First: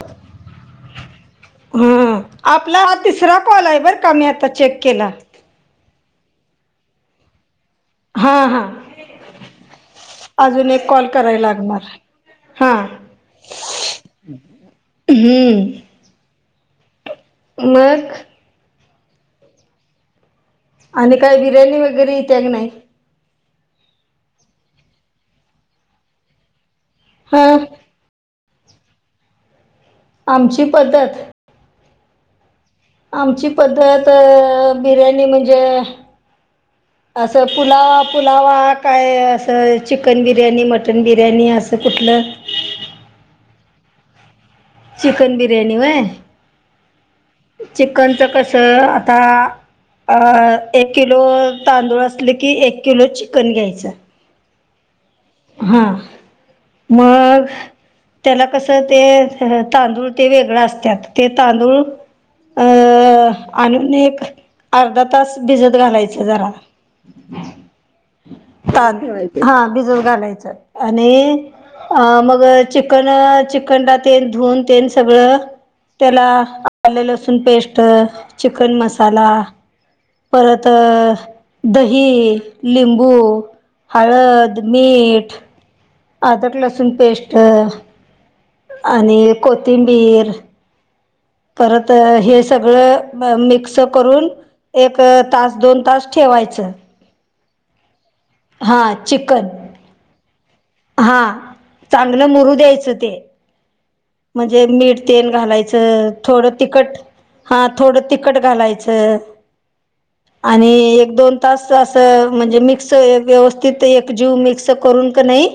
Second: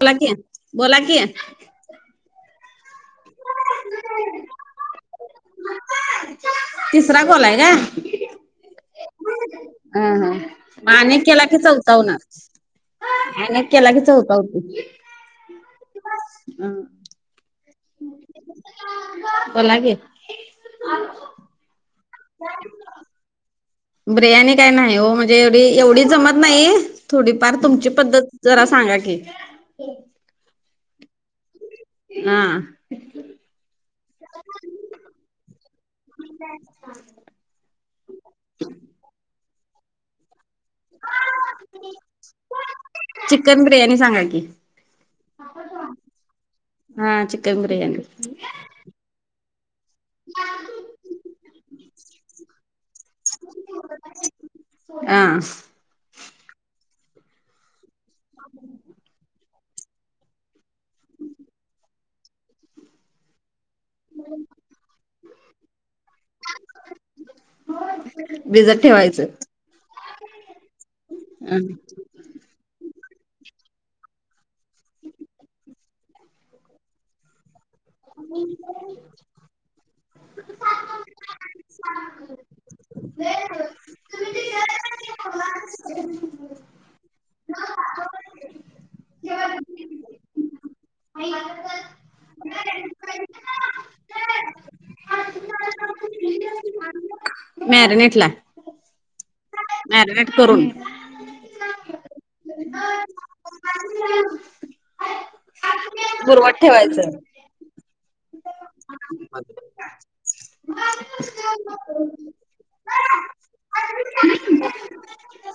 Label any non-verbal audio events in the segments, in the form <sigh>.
बोला की, बोला कि. हम्म, आपला हा तिसरा कॉल आहे बर का मी आता चेक केला. तिसरा काॅल आहे का? हा हा. ह हा, अजून म कॉल आणि एक केला करायला की लागणार चौथा होनार. हा आणि एक केला की चौथा होतो. हम्म मग? बोला की. आणि काही बिर्याणी वगैरे इत्या की नाहीय? बिर्याणी काय नाही हो, म्हणजे एवढी, एवढी जमत नाहीये, हा थोडीफार तुमची पद्धत जरा सांगा की? आमची पद्धत ना. आमची पद्धत अ बिर्याणी म्हणजे पुलावा, पुलावा काय असं चिकन, बिर्याणी मट मटन बिर्याणी असं कुठलं चिकन बिर्याणी सांगा की? चिकन बिर्याणी व्होय हा चिकन बिर्याणी चिकनच कस आता अ एक किलो तांदूळ असले की, एक किलो चिकन घ्यायचा. आ. हा, मग त्याला कस ते तांदूळ ते वेगळ असत्यात ते तांदूळ अ आणून आणि एक अर्धा तास भिजत घालायच जरा. भिजत तांदूळ ठेवायचं. हां भिजत घालायचं आणि अं मग चिकन, चिकनला तेन धुवून तेन सगळं. त्याला आले, लसूण पेस्ट चिकन मसाला परत दही, लिंबू हळद, मीठ अदरक, लसूण पेस्ट. आणि कोथिंबीर. परत हे सगळं मिक्स करून एक तास दोन तास ठेवायचं. मॅरीनेटला. हां चिकन मॅरिनेट करूनं. हा चांगलं मुरू द्यायचं ते म्हणजे मीठं तेन घालायचं थोडं बुरवत तिखट ठेवायचं. हा थोडं तिखट घालायचं. आणि एक दोन तास असं म्हणजे मिक्स व्यवस्थित एक जीव मिक्स करून क नाय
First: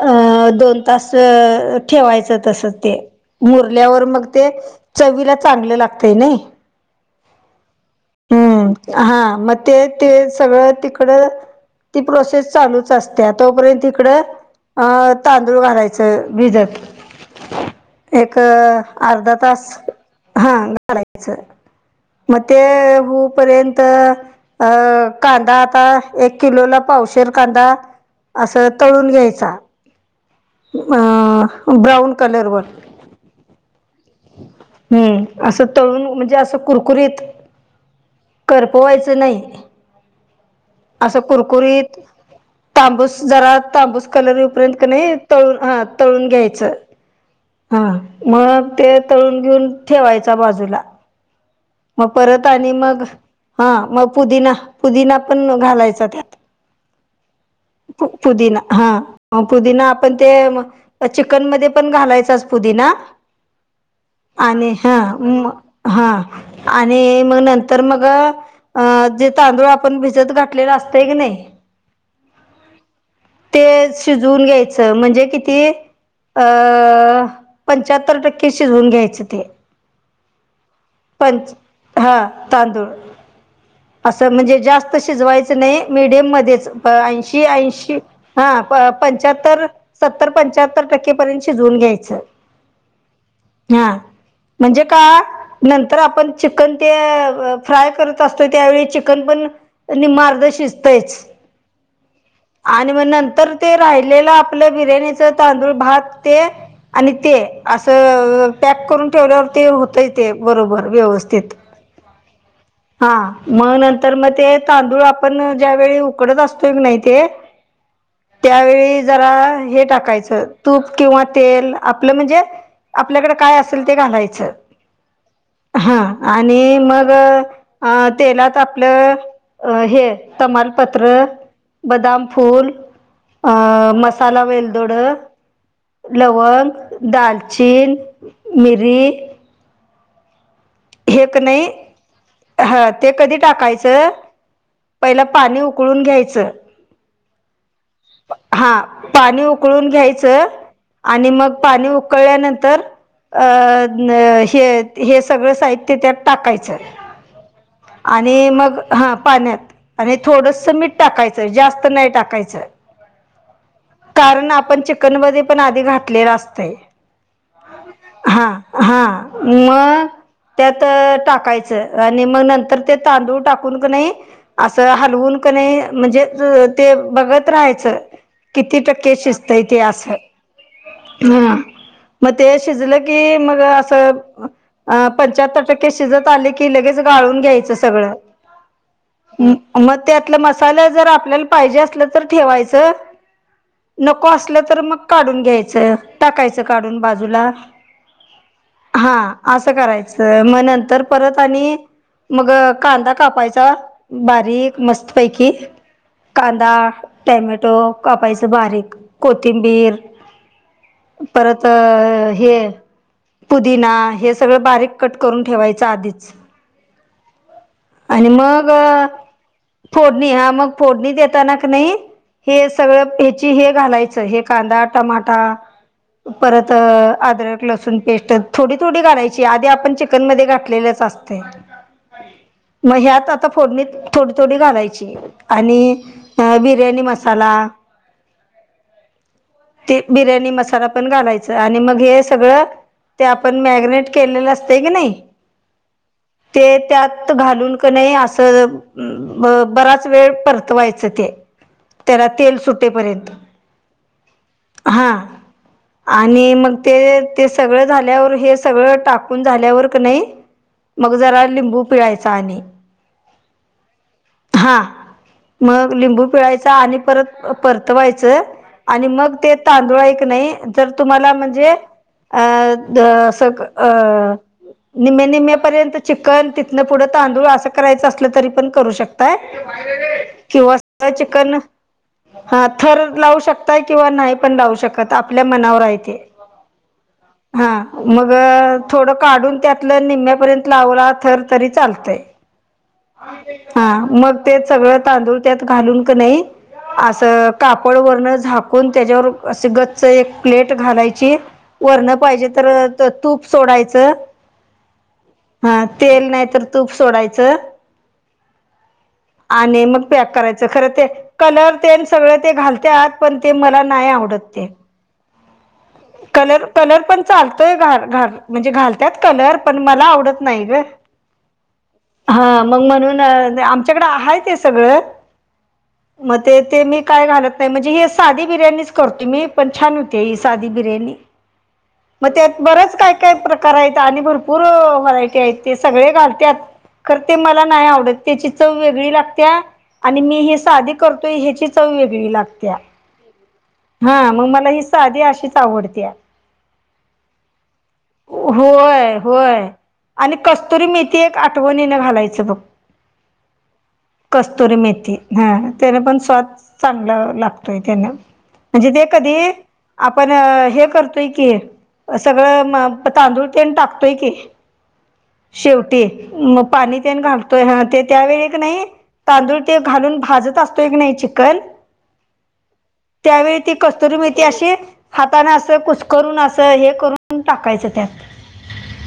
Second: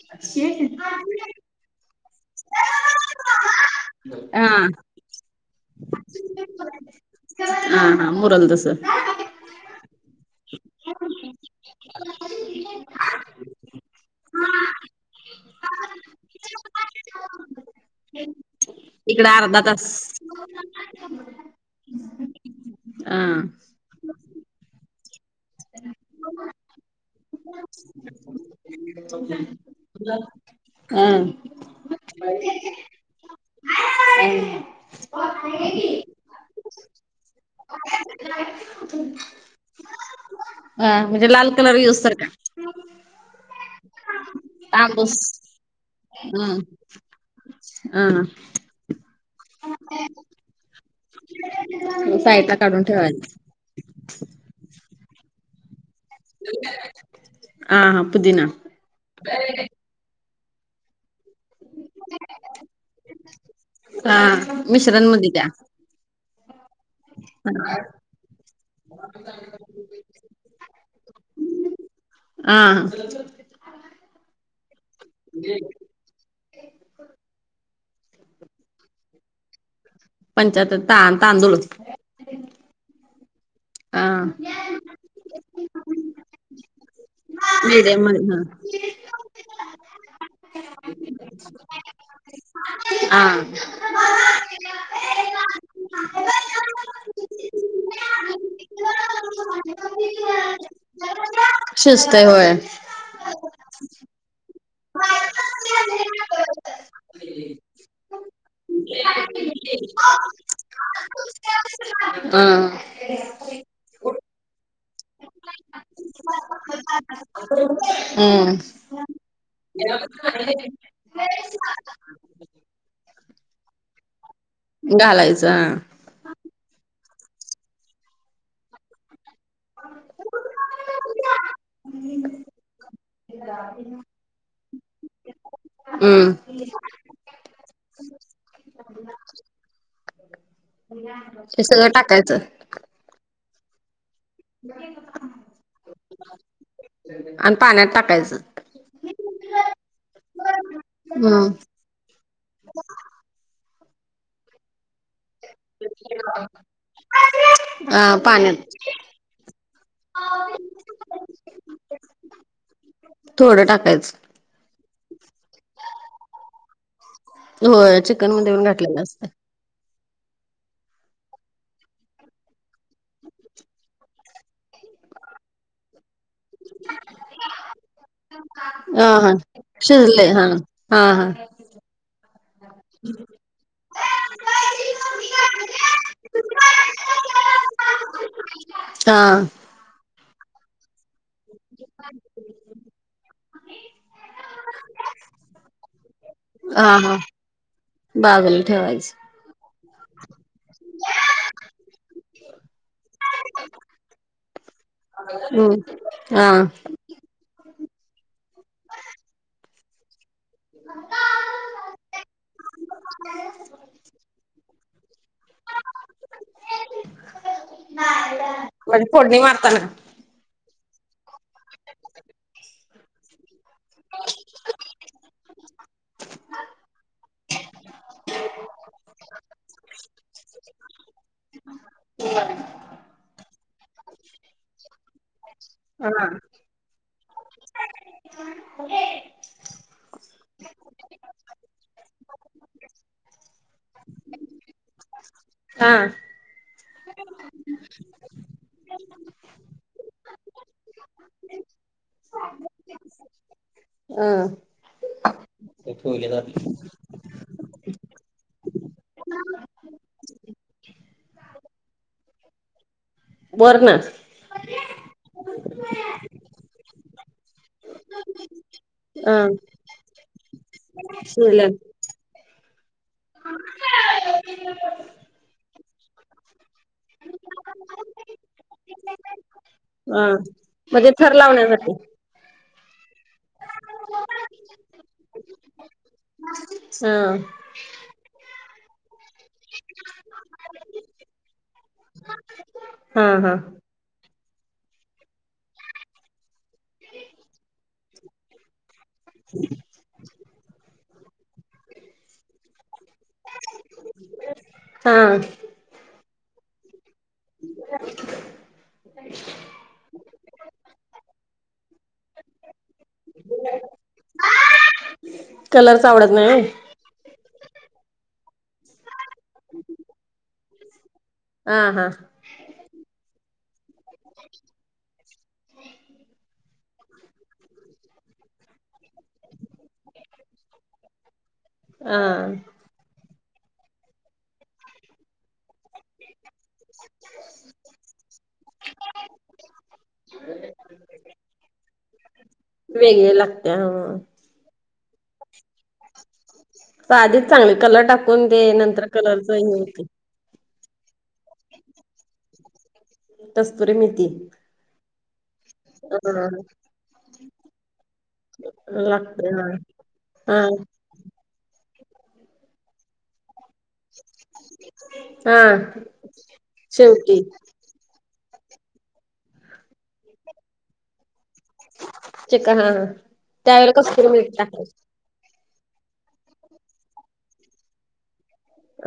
अं दोन तास ठेवायचं तसं ते मुरल्यावर मग हा. ते चवीला चांगलं लागतयं नाय. <inaudible> मुरल तस हं हा मग ते ते सगळं तिकडं ती प्रोसेस चालूचं असत्या तोपर्यंत तिकडं अ तांदूळ घालायचं भिजत एक इकड अर्धा अर्धा तास. हा घालायचं मग ते हा. होवूपर्यंत अ कांदा आता एक किलोला पावशेर कांदा असं तळून घ्यायचा. <inaudible> अ.... ब्राऊन कलर वर हं असं तळून म्हणजे असं कुरकुरीत करपवायचं नाही अं असं म्हणजे लाल कलर कुरकुरीत यूसतरका का. तांबूस जरा तांबूस कलर येऊपर्यंत कणी तांबूस तळून हा तळून ह घ्यायचं हा ह मग ते तळून घेऊन ठेवायचा बाजूला. मग परत साईडला आणि काढून मग ठेवायच हा मग पुदिना पुदिना पण घालायचा त्यात. <inaudible> पु पुदिना हा पुदिना आपण ते त्या चिकन मध्ये पण घालायचाचं पुदीना हा आणि हा मिश्रण मध्ये द्या मग हा आणि मग नंतर मग अं जे तांदूळ आपण भिजत घातलेलं असत की नाही. हां. ते शिजवून घ्यायचं म्हणजे किती अं पंच्याहत्तर टक्के शिजवून घ्यायचं ते. पंच्याहत्तर तां पंच तांदूळ हा तांदूळ हा असं म्हणजे जास्त शिजवायचं नाही मिडियम मध्येचं अ ऐंशी ऐंशी मिडियम हा, मध्ये पंच्याहत्तर, सत्तर पंचाहत्तर टक्केपर्यंत शिजवून घ्यायचं. हां. हा म्हणजे का? नंतर आपण चिकन ते, फ्राय करत असतो त्यावेळी चिकन पण निम्मं -अर्धां शिजतयचं. शिजतयं होयं. आणि मग नंतर ते राहिलेलं आपलं बिर्याणीच तांदूळ भात ते आणि ते, असं पॅक करून ठेवल्यावर ते होतंय ते बरोबर व्यवस्थित. हा हा हा, मग नंतर मग नंतर म ते तांदूळ आपण ज्यावेेळी उकडत असतोय की नाही ते <unintelligible> त्यावेळी जरा हे टाक टाकायच, तूप किंवा तेल आपलं म्हणजे आपल्याकडं काय असेल ते घालायचं. घालायचं हा. हा, आणि मग तेलात आपलं अ हे तमालपत्र बदाम फूल अ, मसाला वेलदोड, हम्म लवंग, दालचीन, मिरी, क हे नाही सगळं टाकायचं. हा ते कधी टाकायचं, पहिलं पाणी उकळून घ्यायचं. आणि पाण्यात टाक हा, पाणी उकळून घ्यायचं आणि हम्म मग पाणी उ कळल्यानंतर अ, न, हे, हे सगळं साहित्य त्यात टाकायचं. अ आणि पाण्यात मग हा, पाण्यात. आणि थोडस मीठ टाकायचं, जास्त नाही टाकायचं. थोडं टाकायचं. कारण आपण चि चिकन मध्ये पण आधी घातलेला असतय. होय, चिकन मध्ये पण घातलेलं असतय हां मग, त्यात टाकायचं आणि म नंत ते तांदूळ टाकून क नी अस हलवून कणी म्हणजे ते बघत राहायचं, किती हा टक्के हा शिजतय ते असं. शिजले हा हा, हा. म ते शिजलं की मग असं अ, पंच्याहत्तर टक्के शिजत आल की लगेच गाळून घ्यायच. सगळं, हा मग त्यातल मसाला जर आपल्याला पाहिजे असलं तर ठेवायचं. नको असलं तर मग काढून घ्यायचं, टाकायचं काढून बाजूला. बाजुला ठेवायच. हा असं करायचं, मग नंतर परत आणि मग कांदा कापायचा, बारीक मस्त पैकी हम्म हा कांदा टॅमॅटो कापायचं बारीक, कोथिंबीर परत हे पुदिना, हे सगळं बारीक कट करून ठेवायच आधीच. <unintelligible> आणि मग म्हणजे फोडणी मारताना फोडणी, हा मग फोडणी देताना क नी हे सगळं हेची हे घालायचं हे कांदा, टमाटा, परत अदरक लसूण पेस्ट थोडी -थोडी घालायची आधी आपण चिकनमध्ये घातलेलं असत्या. -सास्ते. होय. मग ह्यात आता फोडणी थोडी- थोडी घालायची आणि हा विरघळले बिर्याणी मसाला, ते बिर्याणी मसाला पण घालायच आणि मग हे सगळं ते आपण मॅगनेट केलेलं असतय की नाई हा. ते. त्यात घालून क नई असं ब बराच वेळ परतवायचं ते त्याला तेल सुटेपर्यंत हं. हा आणि मग ते ते सगळं झाल्यावर हे सगळं टाकून झाल्यावर क नई, मग जरा लिंबू पिळायचा आणि वर ना हा मग लिंबू पिळायचा आणि परत परतवायचं आणि मग ते तांदुळ हाय क नई जर तुम्हाला म्हणजे शिजलेलं अ द स क अ निम्मे निम्मेपर्यंत चिकन तिथनं पुढं तांदूळ असं करायचं असलं तरी पण करू शकताय हा किंवा सगळ म्हणजे थर चिकन लावण्यासाठी हा थर लावू शकताय किंवा नाही पण लावू शकत आपल्या मनावर आहे तेे. हा. हा मग थोडं काढून त्यातलं निम्म्यापर्यंत लावला थर तरी चालतंय. <unintelligible> <inaudible> हा हा. हा मग ते सगळ तांदूळ त्यात घालून क नई अस कापड वरन झाक कुन त्याज्यावर अस गच्च एक प्लेट घालायची वरणं पाहिजे तर त तूप सोडायचं हा हा तेल नाय तर तूप सोडायचं. <unintelligible> <inaudible> आणि मग पॅक करायच खरं ते कलर तेन सगळं ते घालत्यात पण ते मला नाय आवडत ते. कलर्सच आवडत नाही कलर होय कलर पण चालतोय, घा घाल म्हणजे घालत्यात कलर पण मला आवडत नाही ग. अ हा. हा मग म्हणून आमच्याकड आहे ते सगळं मग ते ते मी काय घालत नाय हे साधी बिर्याणीच करतो मी पण छान होते ही साधी बिर्याणी हा मग त्यात बरंच काय काय प्रकार आहेत आणि भरपूर व्हरायटी आहेत ते सगळे घालत्यात. खर ते मला नाय आवडत त्याची चव वेगळी लागत्या आणि मी हे साधी करतोय ह्याची चव वेगळी लागत्या. वेगळी लागत्या हा. हा मग मला हीस साधी अशीच आवडत्या. साधीच चांगली नंतर ते कलर टाकून ते नंतर होय कलर च हे होय होते. आणि कस्तुरी मेथी एक आठवणीने घालायचं बघ. कस्तुरी मेथी कस्तुरी मेथी हा. त्यान पण स्वाद हा चांगला लागतोय त्यान म्हणजे ते कधी लागतय हा आपण हा हे करतोय की अ सगळं म तांदूळ तेन टाक होय की, हा शेवटी मग पाणी तेन शेवटी घावतंय, हा ते. त्यावेळी की नाही, तांदूळ ते घालून भाजत असतो का नाही, चीक पण, चिक हा हा त्यावेळी ते कस्तुरी मेथी अशी हातानं असं, कुसकरून असं, हे करून टाकायचं त्यात.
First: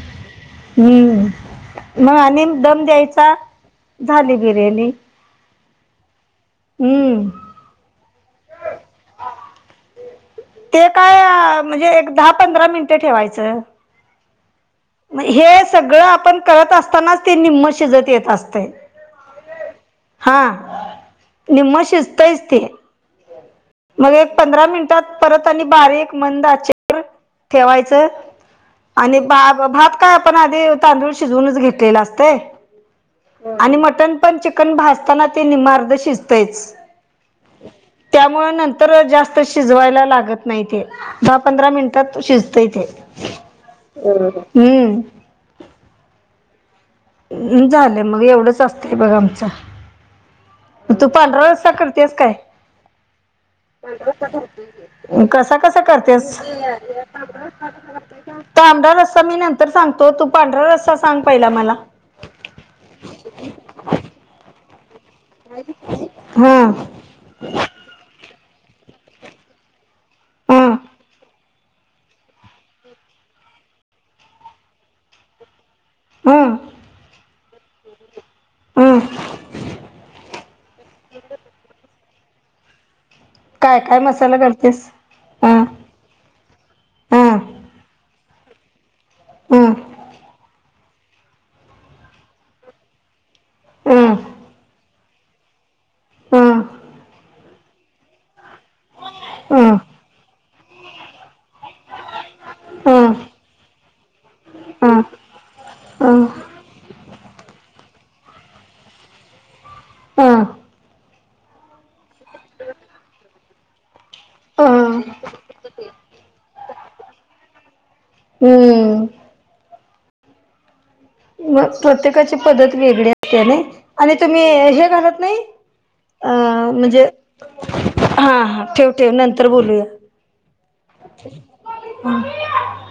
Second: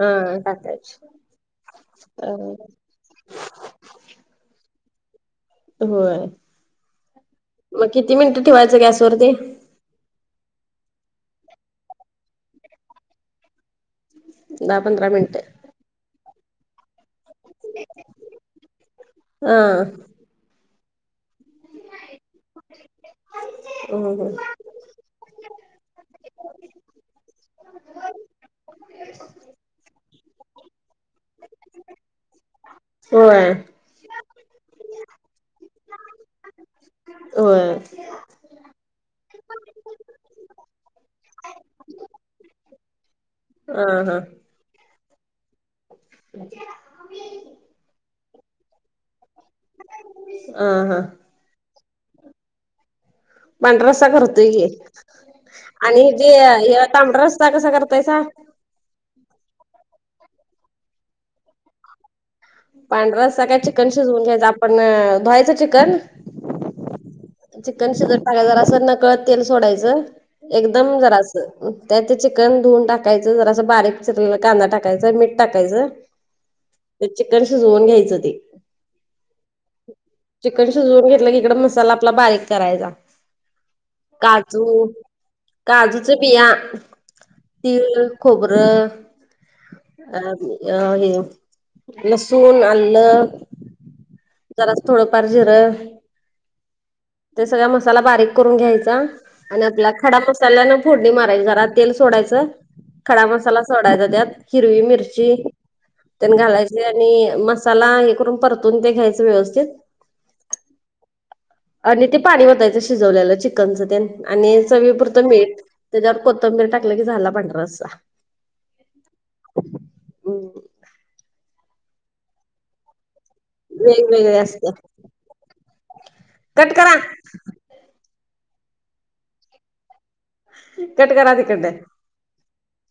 हा टाकायची हम्म! मग अ आणि दम द्यायचा झाली बिर्याणी. होय! हम्म मग किती मिनिटं ठेवायचं गॅसवर ते? ते काय म्हणजे, एक दहा- पंधरा मिनिटं ठेवायचं. दहा- पंधरा मग मिनिटं हे सगळं आपण करत असतानाच ते निम्म शिजत येत असतय. <unintelligible> हा! निम्म शिजतंय ते. मग होय एक पंधरा मिनिटात परत आणि बारीक मंद आचे वर ठेवायचं. आणि बा भात काय आपण आधी तांदूळ शिजवूनच घेतलेला असतय. होय आणि मटन पण चिकन भाजताना ते निम्म अर्ध शिजतेयच. होय! मग नंतर जास्त शिजवायला लागत नाही ते. दहा- पंधरा मिनिटात शिजतय ते. हा हा हम्म! <inaudible> झालं मग एवढंच असतंय बघ आमचं. हा हा तू पांढरा रस्सा करतीयास काय? पांढरा रस्सा करतोय की, कसा कसा आणि जे करतीयास? हे तांबडा रस्सा कसा करतायसा तांबडा रस्सा मी नंतर सांगतो. तू पांढरा रस्सा सांग पहिला मला. पांढरा रस्सा काय चिकन शिजवून घ्यायचं. आपण अं धुवायचं चिकन हा! चिकन शिजत टाकायचं, जरासं नकळत तेल सोडायचं हं, एकदम जरासं, त्या ते चिकन धुवून टाकायचं, जरासं बारीक चिरलेला कांदा टाकायचं मीठ टाकायचं. हं, चिकन शिजवून घ्यायचं ते. हं! चिकन शिजवून घेतलं की, इकड मसाला आपला बारीक करायचा काय काय मसाला काजू घालतेस हं, काजूचं बिया, हं, तिळ, खोबरं हं, अ अ हे लसूण, आलं हं, हं, जरासं थोडंफार जीर हं, ते सगळ मसाला बारीक करून घ्यायचा. आणि हं, आपल्या खडा मसाला ना फोडणी मारायची. जरा तेल सोडायचं. हं, हं, खडा मसाला सोडायचा त्यात, हिरवी हं, मिरची तेन घालायची आणि मसाला हे करून परतून ते घ्यायचे व्यवस्थित. हा! आणि ते पाणी ओतायचं शिजवलेलं चिकनच ते आणि चवी पुुरतं मीठ. त्याच्यावर कोथंबीर टाकलं की, झाला पांढरा रस्सा. हम्म! मग प्रत्येकाची पद्धत वेगळी असतीया नाही. आणि वेगवेगळे तुम्ही असत्यात हे घालत नाही, अ कट करा म्हणजे हा, हा ठेवते नंतर बोलूया. कट करा तिकडंन. हम.